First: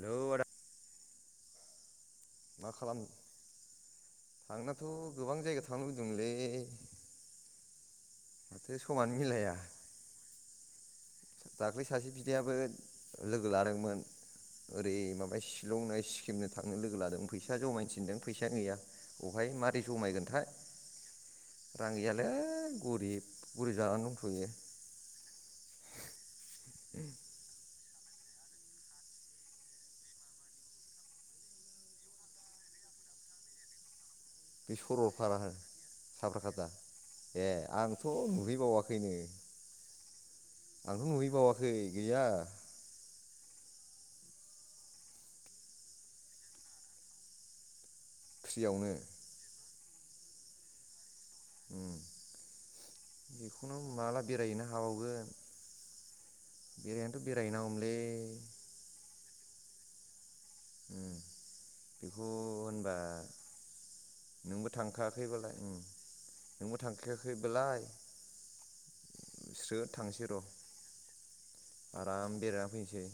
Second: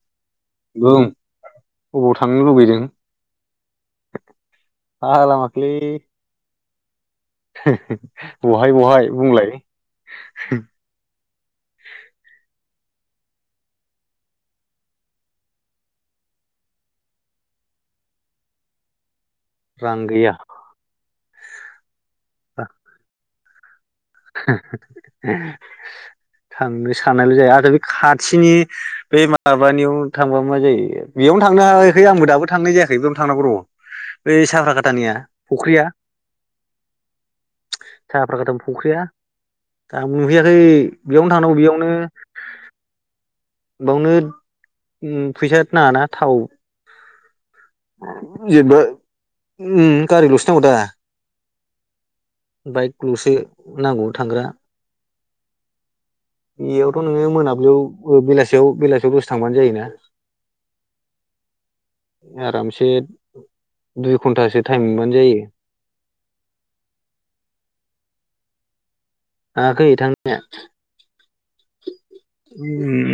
Hello आदा। बुं अबाव थांनो लुबैदों। थांनायाथ' गोबां जायगायाव थांनो लुबगैदोंलै। बहाय बहाय बुंलाय। मिलाया दाख्लै सासे बिदायाबो लोगो लादोंमोन। ओरै माबा शिलंनो सिक्किमनो थांनो लोगो लादोंमोन फैसा जमायनो थिनदों फैसायानो गैया। अहाय मारै रां गैया जमायगोनथाय रां गैयालै गरिब। फुरि जानांगौ। थांनो साननायल' जायो आरो बे खाथिनि बे माबानियाव थांबा मा जायो बेयावनो थांनो हायाखै आंबो दाबो थांनाय जायाखैबो। थांनांगौ र'। बै बे साफ्राखाथानिया सरलपारा फुख्रिया साफ्राखाथा ए आंथ' साफ्राखाथानि फुख्रिया नुहैबावाखै। खैनो दा नुहैयाखै आंथ' बेयावनो थांनांगौ नुहैबावाखै गैया। बेयावनो फैसा नाङाना थाव जेनेबा फ्रियावनो गारिल'सो नांगौ दा। ओम बाइकल'सो बेखौनो नांगौ माला थांग्रा बेरायहैनो हाबावगोन। बेयावथ' बेरायनायाथ' नोङो मोनाबिलियाव बेरायहैनांगौमोनलै बेलासियाव बेलासियाव दसे थांबानो जायोना। ओम बेखौ आरामसे होनबा दुइ घन्टासो नोंबो टाइम मोनबानो जायो थांखायाखैबालाय ओम। नोंबो थांखायाखैबालाय स्रो थांयाखै थांसै र' थांनाया। आराम बेरायना फैनोसै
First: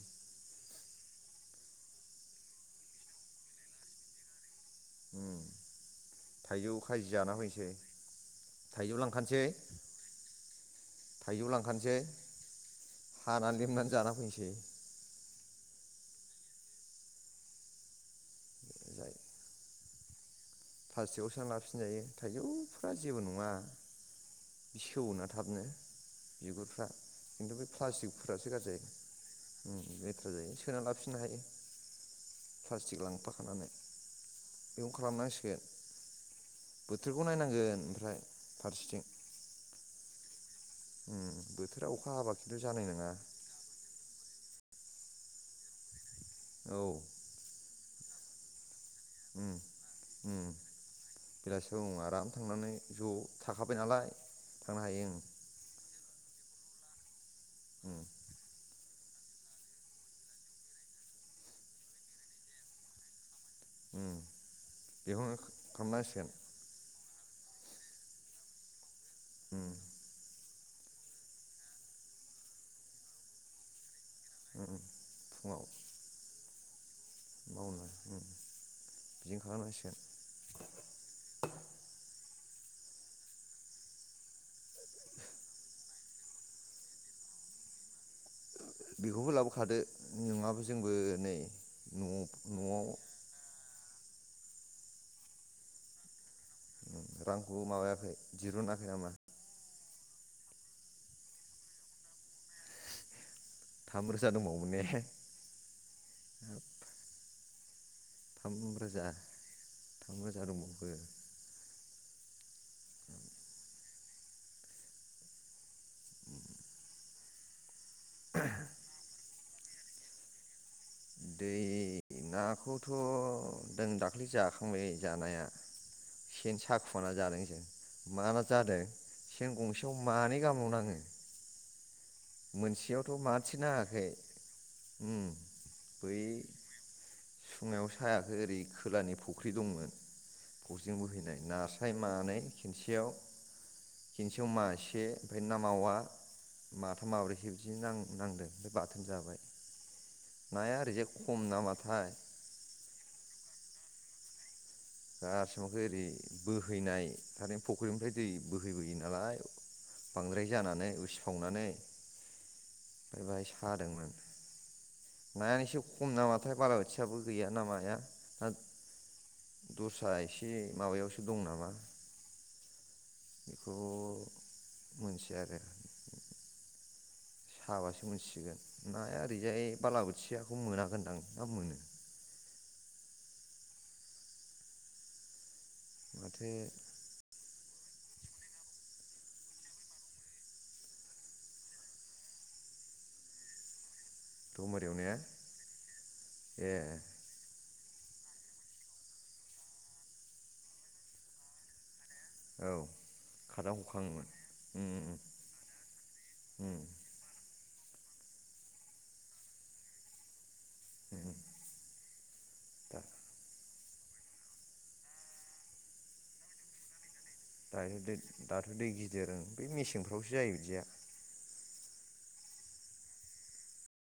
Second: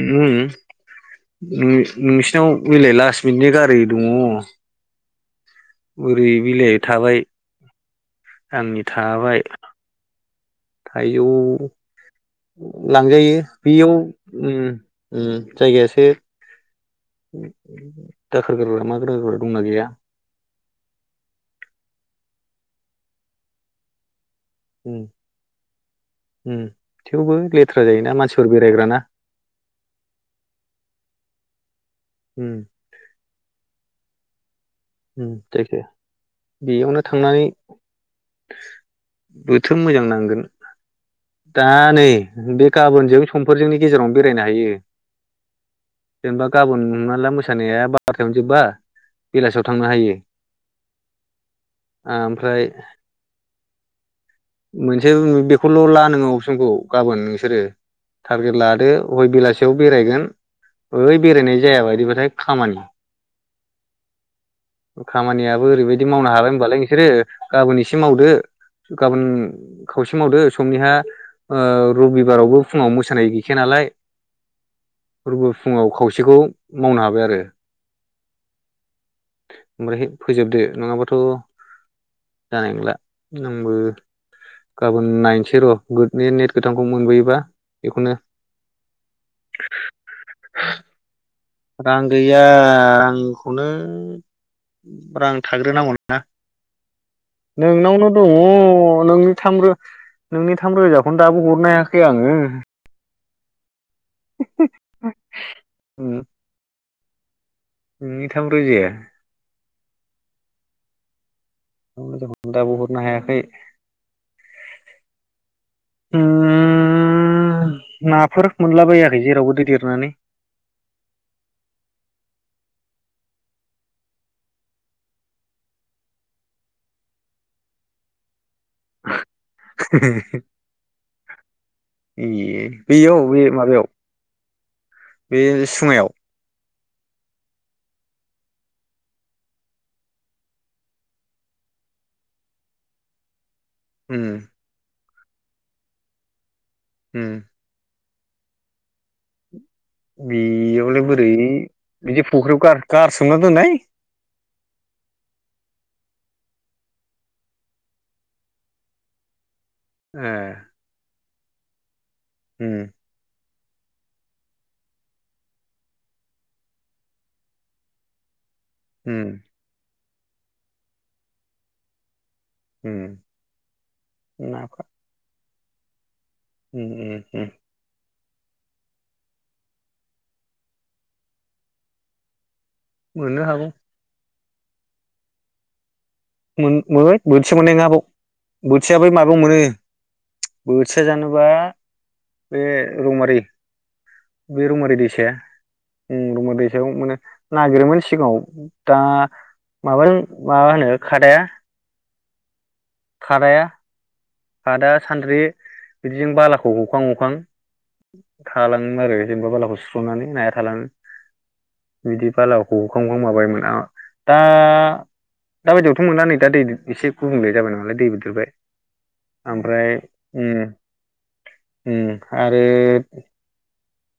नोंसिनाव मिलाय लास मिनिटनि गारि दङ। उम। बोरै थाइजौ बिलाइ खाजि थाबाय जाना फैनोसै आंनि थाइजौ थाबाय। लांखानोसै थाइजौ लांजायो हानानै लेमनानै बेयाव जाना फैनोसै ओम। उम जायगायासो दाखोर गारग्रा मा ओजाय गारग्रा दंना गैया। प्लास्टिकआव सोना लाबोफिनजायो थाइजौफ्रा जेबो नङा। उम सेवनो थाबनो उम बिगुरफ्रा थेवबो खिन्थु बे लेथ्रा जायोना मानसिफोर प्लास्टिकफोरासो गाज्रि जायो। बेरायग्राना लेथ्रा जायो सोना लाबोफिननो हायो। उम प्लास्टिक लांफाखानानै। बेखौ उम खालामनांसिगोन जायखिया बेयावनो बोथोरखौ थांनानै नायनांगोन ओमफ्राय फारसेथिं। बोथोर मोजां नांगोन उम दा बोथोरा नै अखा हाबा खिन्थु बे जानाय नङा गाबोनजों समफोरजोंनि गेजेरावनो बेरायनो हायो। जेनेबा औ गाबोन हमना ला मोसानाया बारथायावनो जोबबा उम बेलासियाव थांनो हायो बेलासियाव आराम ओमफ्राय थांनानै ज' थाखाबाय नालाय। थांनो हायो मोनसे ओं बेखौल' ला नोङो अबसनखौ गाबोन नोंसोरो उम टारगेट लादो हय बेलासियाव बेरायगोन। ओइ बेरायनाय जाया बायदिबाथाय खामानि उम बेखौनो खामानियाबो ओरैबायदि खालामनांसिगोन मावनो हागोन होनबालाय नोंसोरो। गाबोन एसे मावदो गाबोन। उम खावसे मावदो समनिहा रबिबारावबो फुङाव मोसानाय गैखाया नालाय। उम रबिबार फुङाव खावसेखौ मावनो हाबाय आरो मावनो उम बिदिनो खालामनांसिगोन ओमफ्राय फोजोबदो नङाबाथ' जानाय नंला आंबो। गाबोन नायनोसै र' नेट गोथांखौ मोनबोयोबा बेखौनो बेखौबो लाबोखादो नङाबो जोंबो नै रां न'आव गैया न'आव रांखौनो रां थाग्रोनांगौना। रांखौ नोंनावनो माबायाखै दङ दिरुनाखै नामा नोंनि थाम रो। नोंनि थाम रोजाखौनो दाबो हरनो हायाखै आङो थाम रोजा दंबावोमोन ने। उम नोंनि थाम रोजाया रोजा थामरोजा दंबावो। दाबो हरनो हायाखै। [inaudible] उम नाफोर मोनला बाखै जेरावबो दै देरनानै। दै नाखौथ' जों दाख्लै जाखांबाय जानाया। सेन साखुमा जादों जों मा मा जादों। सेन गंसेयाव मानै गाहामल' नाङो। ए बेयाव मोनसेयावथ' बे मासे माबायाव नाङाखै उम। बे सुङायाव बै सुआयाव साहायाखै ओरै खोलानि फुख्रि दंमोन। बोहैनाय नास्राय मानै खिनसेयाव उम खिनसेयाव मासे ओमफ्राय ना मावा माथाम उम माब्रैसो बिदि नां नांदो ओमफ्राय बाथोन जाबाय। नाया बेयावलाय ओरैजाय बोरै खम नामाथाय बिदि फुख्रियाव गारसोमना दोननाय। गारसोमाखौ ओरै बोहैनाय थारै फख्रिनिफ्राय दै बोहैबोयो नालाय। बांद्राय ए जानानै उसिफावनानै। उम। ओमफ्राय बेहाय सादोंमोन। नायानो एसे खम नामाथाय बालाबोथियाबो गैयाना माया। उम। दस्रा एसे माबायावसो दं नामा। उम बेखौ नाफा मोनथिया आरो। [unintelligible] हाबासो मोनसिगोन नाया ओरैजाय बाला बोथियाखौ मोनागोनदां ना मोनो? मोननो हागौ। माथो मोन [unintelligible] बोथिया मोननाय नङा बाव बोथिया बै माबायाव मोनो बोथिया जानोबा बे रौमारि बे दमोरियाव रौमारि ने दैसाया उम रौमारि ए दैसायाव मोनो। नागिरोमोन सिगाङाव दा माबाहै मा होनो खादाया औ खादाया खादां हखाङोमोन उम खादा सानद्रि बिदिजों उम बालाखौ हखां हखां थालाङो आरो जेनेबा बालाखौ सुस्रनानै नाया थालाङो। उम इदि बालाखौ दा हखां हखां माबायमोन आ दा दा बायदियावथ' मोनला नै दा दै एसे गुबुंले जाबाय दायो नामालाय दै दैबो देरबाय दाथ' दै गिदिर ओं बे ओमफ्राय मेसेंफ्रावसो जायो उम। बिदिया उम आरो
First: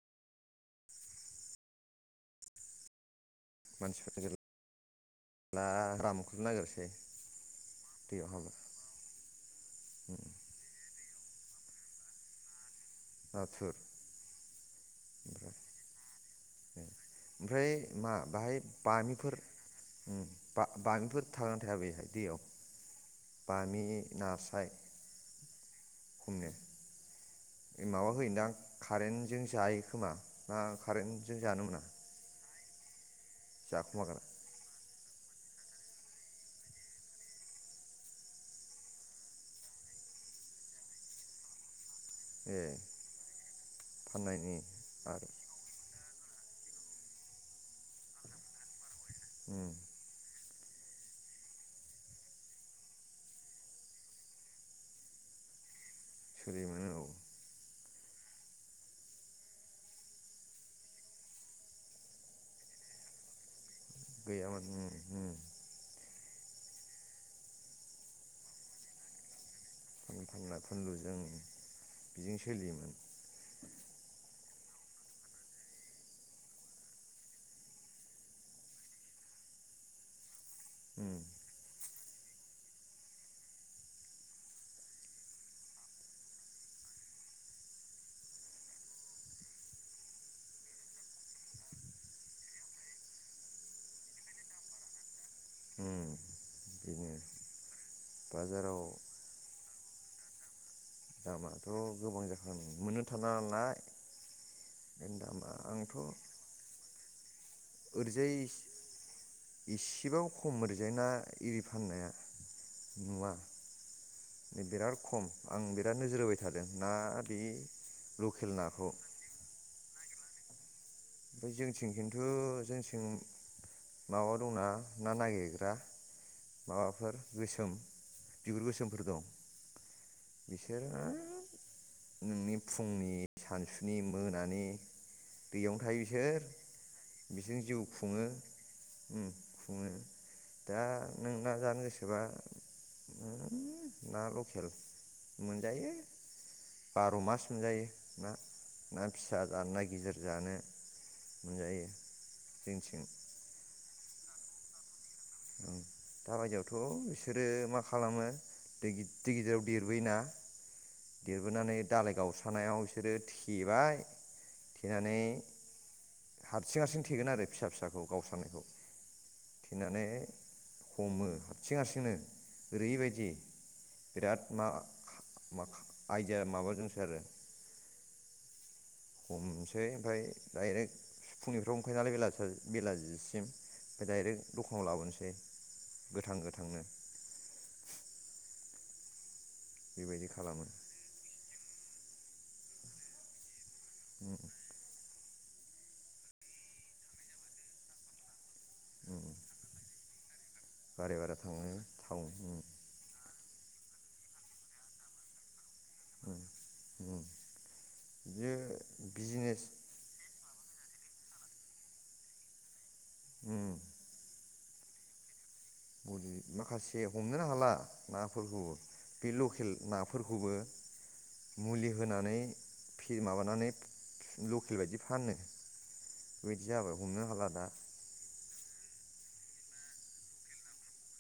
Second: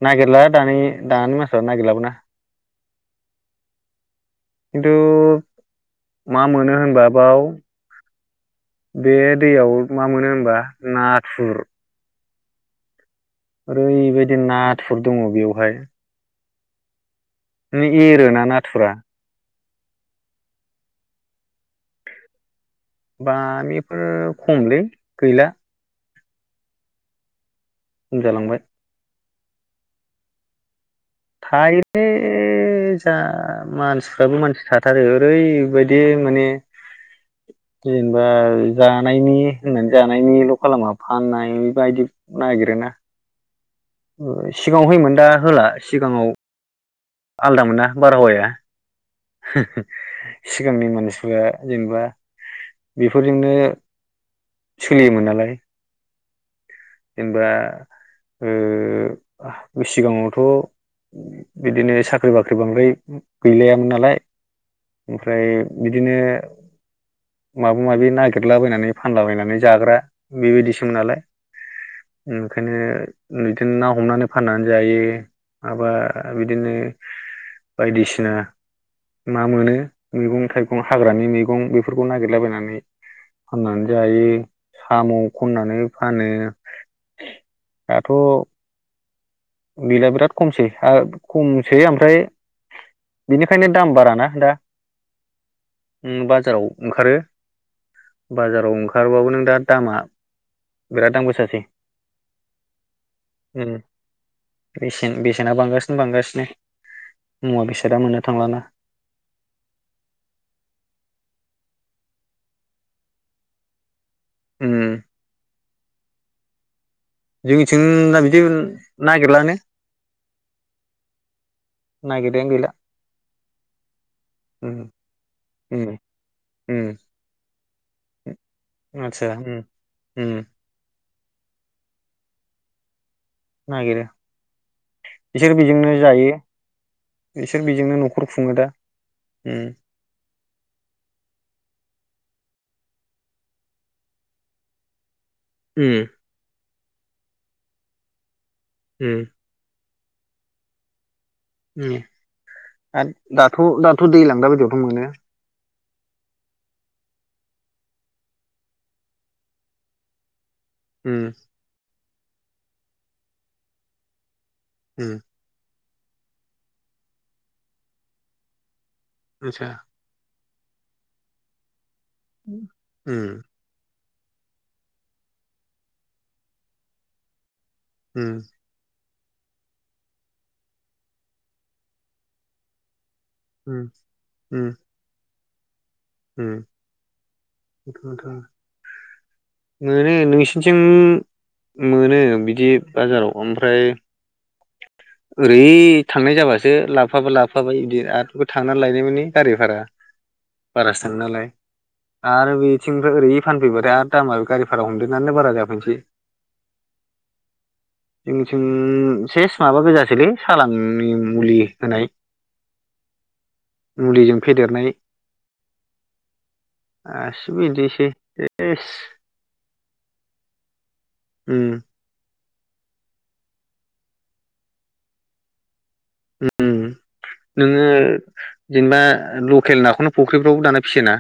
नागेरला दानि दानि मानसिफ्रा नागिरलाबोना। [unintelligible] खिन्थु मा मोनो होनबा बाव दैयाव हाबो बे दैयाव मा मोनो होनबा नाथुर। नाथुर ओरैबायदि नाथुर दङ ओमफ्राय बेवहाय। ओमफ्राय माने मा एरोना बाहाय नाथुरा बामिफोर उम बा-बामिफोर थागोना थाया बेैहाय दैयाव? बामि बामिफोर खमलै गैला। खमने? ए माबा खम होयोनोदां जालांबाय खारेन्टजों जायो खोमा ना खारेन्ट थायोलै जा जाखुमागोन मानसिफ्राबो मानसि था थारो ओरैबायदि माने जेनेबा जानायनि होननानै जानायनिल' खालामा फाननाय बेबायदि ए नागिरोना। ओ फाननायनि सिगाङाव होयोमोन दा आरो होला सिगाङाव आलदामोनना बारहावाया। उम सिगांनि मानसिफोरा जेनेबा बेफोरजोंनो सोलियोमोन नालाय। सोलियोमोन औ। जेनेबा ओ सिगाङावथ' बिदिनो साख्रि बाख्रि बांद्राय गैलायामोन नालाय गैयामोन उम उम ओमफ्राय बिदिनो माबा माबि नागिरलाबायनानै फानलाबायनानै जाग्रा फानलु फानला बेबायदिसोमोन फानलुजों नालाय बिजों ओंखायनो सोलियोमोन नैथोन ना हमनानै फाननानै जायो माबा बिदिनो बायदिसिना मा मोनो मैगं थाइगं उम हाग्रानि मै गं बेफोरखौ नागिरलाबायनानै फाननानै जायो साम' खननानै फानो। दाथ' गैला बिराद खमसै आ खम सै ओमफ्राय बिनिखायनो दाम बाराना दा। उम बाजाराव बेनो ओंखारो बाजाराव ओंखारबाबो नों दा दामा बिराद दाम गोसासै दामाथ' गोबां जाखागोन मोननो थाङा उम नालाय बेसेन बेखायनो बेसेना दामा बांगासिनो आंथ' बांगासिनो मुवा बेसादा मोननो ओरैजाय थांलाना इसेबाबो खम एरैजायना ना एरि फाननाया नुवा नै उम बिराद खम आं बिराद नोजोर होबाय थादों ना बे जोंनिथिं बिदि लकेल नाखौ नागिरलानो ओमफ्राय जोंथिं खिन्थु नागिरनायानो गैला जोंथिं माबा दंना ना नागिरग्रा माबाफोर गोसोम बिगुर गोसोमफोर दं। ओम बिसोरो [unintelligible] नोंनि फुंनि सानसुनि नागिरो मोनानि बिसोर दैयाव बेजोंनो जायो बिसोर बेजों बिसोर जिउ बेजोंनो खुङो न'खर दा उम [unintelligible] ओ दा नों ना जानो गोसोबा [unintelligible] ना लखेल उम मोनजायो बार' मास मोनजायो ना ना उम फिसा जानोना गिदिर जानो मोनजायो ओम जोंनिथिं आरो दाथ' दाथ' दैलां दा बायदियावथ' मोनो ओम दा बायदियावथ' बिसोरो मा खालामो दै गिदिर गिदिराव देरबोयोना उम देरबोनानै दालाय गावस्रानायाव बिसोरो थेबाय उम थेनानै हारसिं हारसिं थेगोन आरो फिसा फिसाखौ गावस्रानायखौ आतसा थेनानै हमो हारसिं हारसिंनो उम ओरैबायदि उम बिराद मा मा आयदिया माबा दंसोगारो उम हमसै ओमफ्राय डाइरेक्ट फुंनिफ्रायनो हमखायो नालाय बेला बेलाजिसिम उम ओमफ्राय डाइरेक्ट दखानाव लाबोनोसै गोथां उम गोथांनो [inaudible] मोनो बेबायदि खालामो नोंसिनिथिं मोनो बिदि बाजाराव ओमफ्राय उम ओरै थांनाय जाबासो लाबोफाबा लाबोफाबाय बिरादबो थांनानै लायबाय उम माने गारि भारा बारासो बारे थाङो बारे नालाय टाउन आरो उम बे थिंनिफ्राय ओरै फानफैबायथाय आरो दामा गारि भारा हमदेरनानै बारा जाफैनोसै उम उम बियो जोंनिथिं सेस बिजनेस माबा गोजासोलै सालांनि मुलि होनाय उम मुलिजों फेदेरनाय मुलि माखासे हमनोनो गासिबो हाला बिदिसै नाफोरखौ सेस बै लकेल नाफोरखौबो उम मुलि होनानै फे माबानानै लकेल बायदि फानो। उम [unintelligible] दा नोङो जेनेबा लकेल नाखौनो फुख्रिफ्रावबो दाना फियोना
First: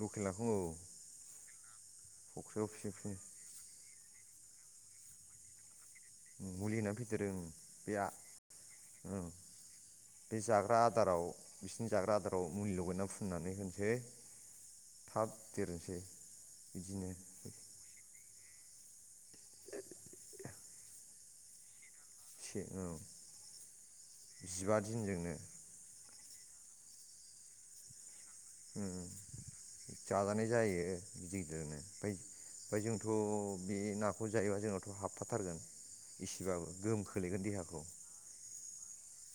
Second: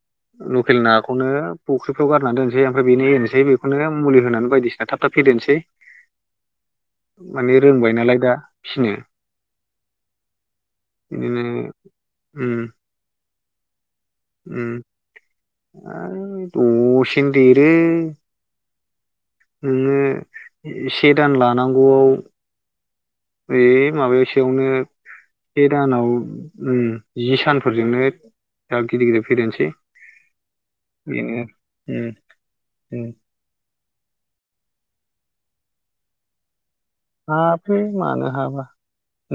लकेल नाखौ औ लकेल नाखौनो फुख्रिफ्राव गारनानै दोनसै फख्रियाव ओमफ्राय बेनो फिसिफिनो एरनोसोय बे [unintelligible] मुलि होनानै बायदिसिना थाब थाब फेदेरनोसै ओम मुलि होना फेदेरो ओम माने रोंबाय बेया नालाय दा फिसिनो ओम। बे जाग्रा आदाराव बिदिनो बिसिनि जाग्रा आदाराव उम मुलि लगायनानै फुननानै होनोसै। उम थाब आ देरनोसै बिदिनो द'सेेन देरो। नोङो से दान लानांगौआव से औ। बे माबा सेयावनो जिबा दिनजोंनो से दानाव ओम जि सानफोरजोंनो दा गिदिर ओम गिदिर फेदेरनोसै जाजानाय जायो, बेनो गिदिर गिदिरनो उम ओमफ्राय ओमफ्राय उम जोंथ' बे नाखौ जायोबा जोंनावथ' हाबफाथारगोन इसेबाबो गोहोम खोलैगोन हाबो देहाखौ मानो हाबा।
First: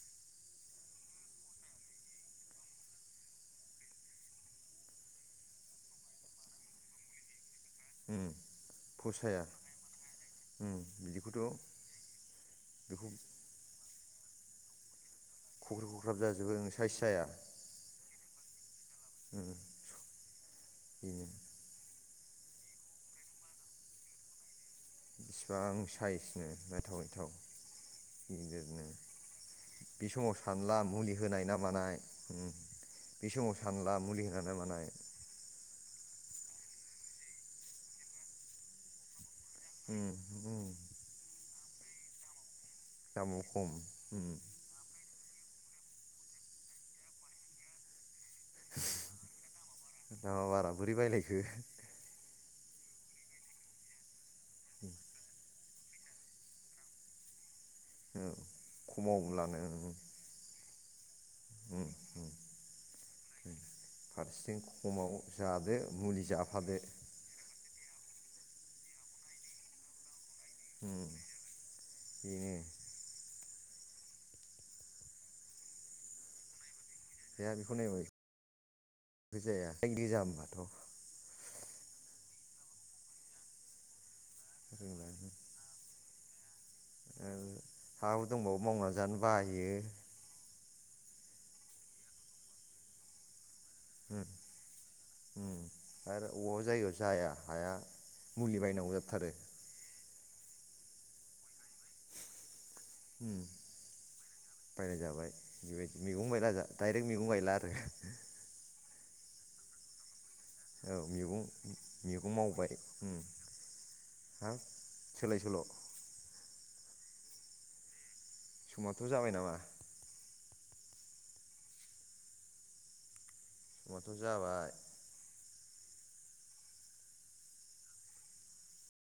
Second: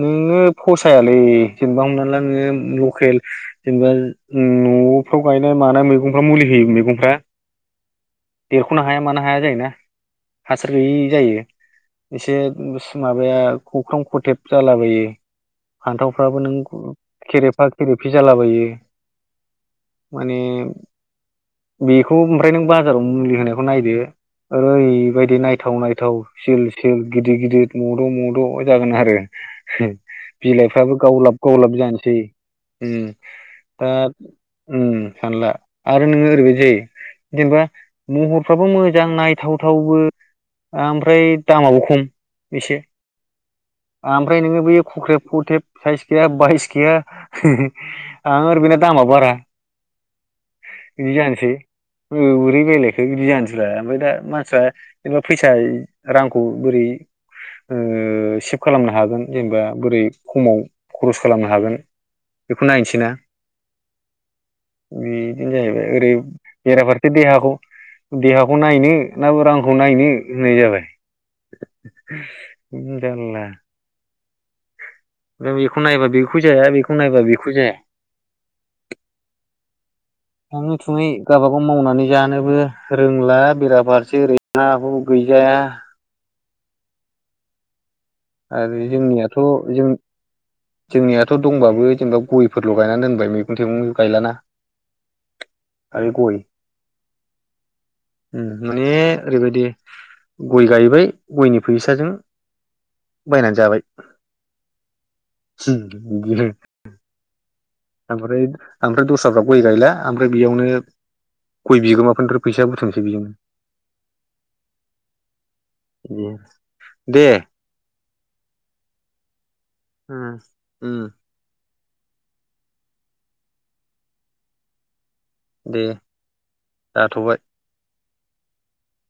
नोंनो फसायालै, जेनेबा हमना ला नोङो लकेल जेनेबा न'आवफ्राव गायनाय मानाय मैगंफ्रा मुलि होयै मैगंफ्रा। देरख'नो हाया मानो हाया फसाया जायोना हासार गैयि बिदिखौथ' जायो। एसे [unintelligible] बेखौ माबाया खख्रां खथेब जालाबायो। खख्रि खख्राब फानथावफ्राबो जाजोबो नों साइस जाया खेरेफा खेरेफि जालाबायो। ओम। माने [unintelligible] बेखौ ओमफ्राय नों बाजाराव मुलि होनायखौ नायदो ओरै बायदि नायथाव इसिबां नायथाव साइसनो सिल नायथाव सिल नायथाव गिदिर गिदिर मद' मद' गिदिरनो जागोन आरो बे बिलाइफ्राबो गावलाब गावलाब जानोसै। ओम बे समाव सानला दा मुलि होनाय ना उम मानाय। सानला आरो नोङो ओरैबायदि जायो जेनेबा महरफ्राबो मोजां नाय थाव थावबो उम उम आमफ्राय दामाबो खम एसे दामाव खम उम आमफ्राय नोङो बे खुख्रेब खथेब साइस गैया बायस गैया आरो बेना दामा बारा दामा बारा बोरै बिदि बायलायखो जानोसै। औ बोरै बायलायखो बिदि जानोसैलाय आमफ्राय दा मानसिफ्रा जेनेबा फैसा रांखौ बोरै औ ओ सेभ खालामनो हागोन खमावब्लानो जेनेबा बोरै खमाव खरस खालामनो हागोन उम उम बेखौ नायनोसै ना। फारसेथिं खमाव बिदिनो जादो जाहैबाय ओरै मुलि जाफादो। [unintelligible] देहाखौ देहाखौ नायनो ना रांखौ नायनो होननाय जाबाय। ओम। [inaudible] जारला। दा बेखौ नायबा बेखौ जाया बेखौ नायबा बेहा जाया बेखौ नाय [inaudible] जाया [inaudible] थाङै थुङै गावबागाव मावनानै जानोबो रोंला। बेराफारसे ओरै हा हु रोंला गैजाया। ओ हा हु दंबाबो आरो मावना जानो जोंनियाथ' बायो। जों जोंनियाथ' दंबाबो जेनेबा गयफोरल' गायनानै दोनबाय मैगं थाइगं गायलाना। ओम आरो अबा जायगायाव जाया हाया। ओम मुलि माने बायनांगौ जाथारो ओरैबायदि गय गायबाय गयनि फैसाजों उम बायनानै जाबाय बायना जाबाय, बेबायदि मैगं गायला दाइरेक्ट मैगं गायला आरो। आमफ्राय आमफ्राय दस्राफ्रा गइ गायला। आमफ्राय बियावनो औ मैगं गइ मैगं बिगोमाफोरनिफ्राय फैसा बुथुमसै बिजोंनो। थां सोलाय सोल' उम दे। समाथ' जाबाय नामा? उम उम। समाथ' जाबाय। दे जाथ'बाय।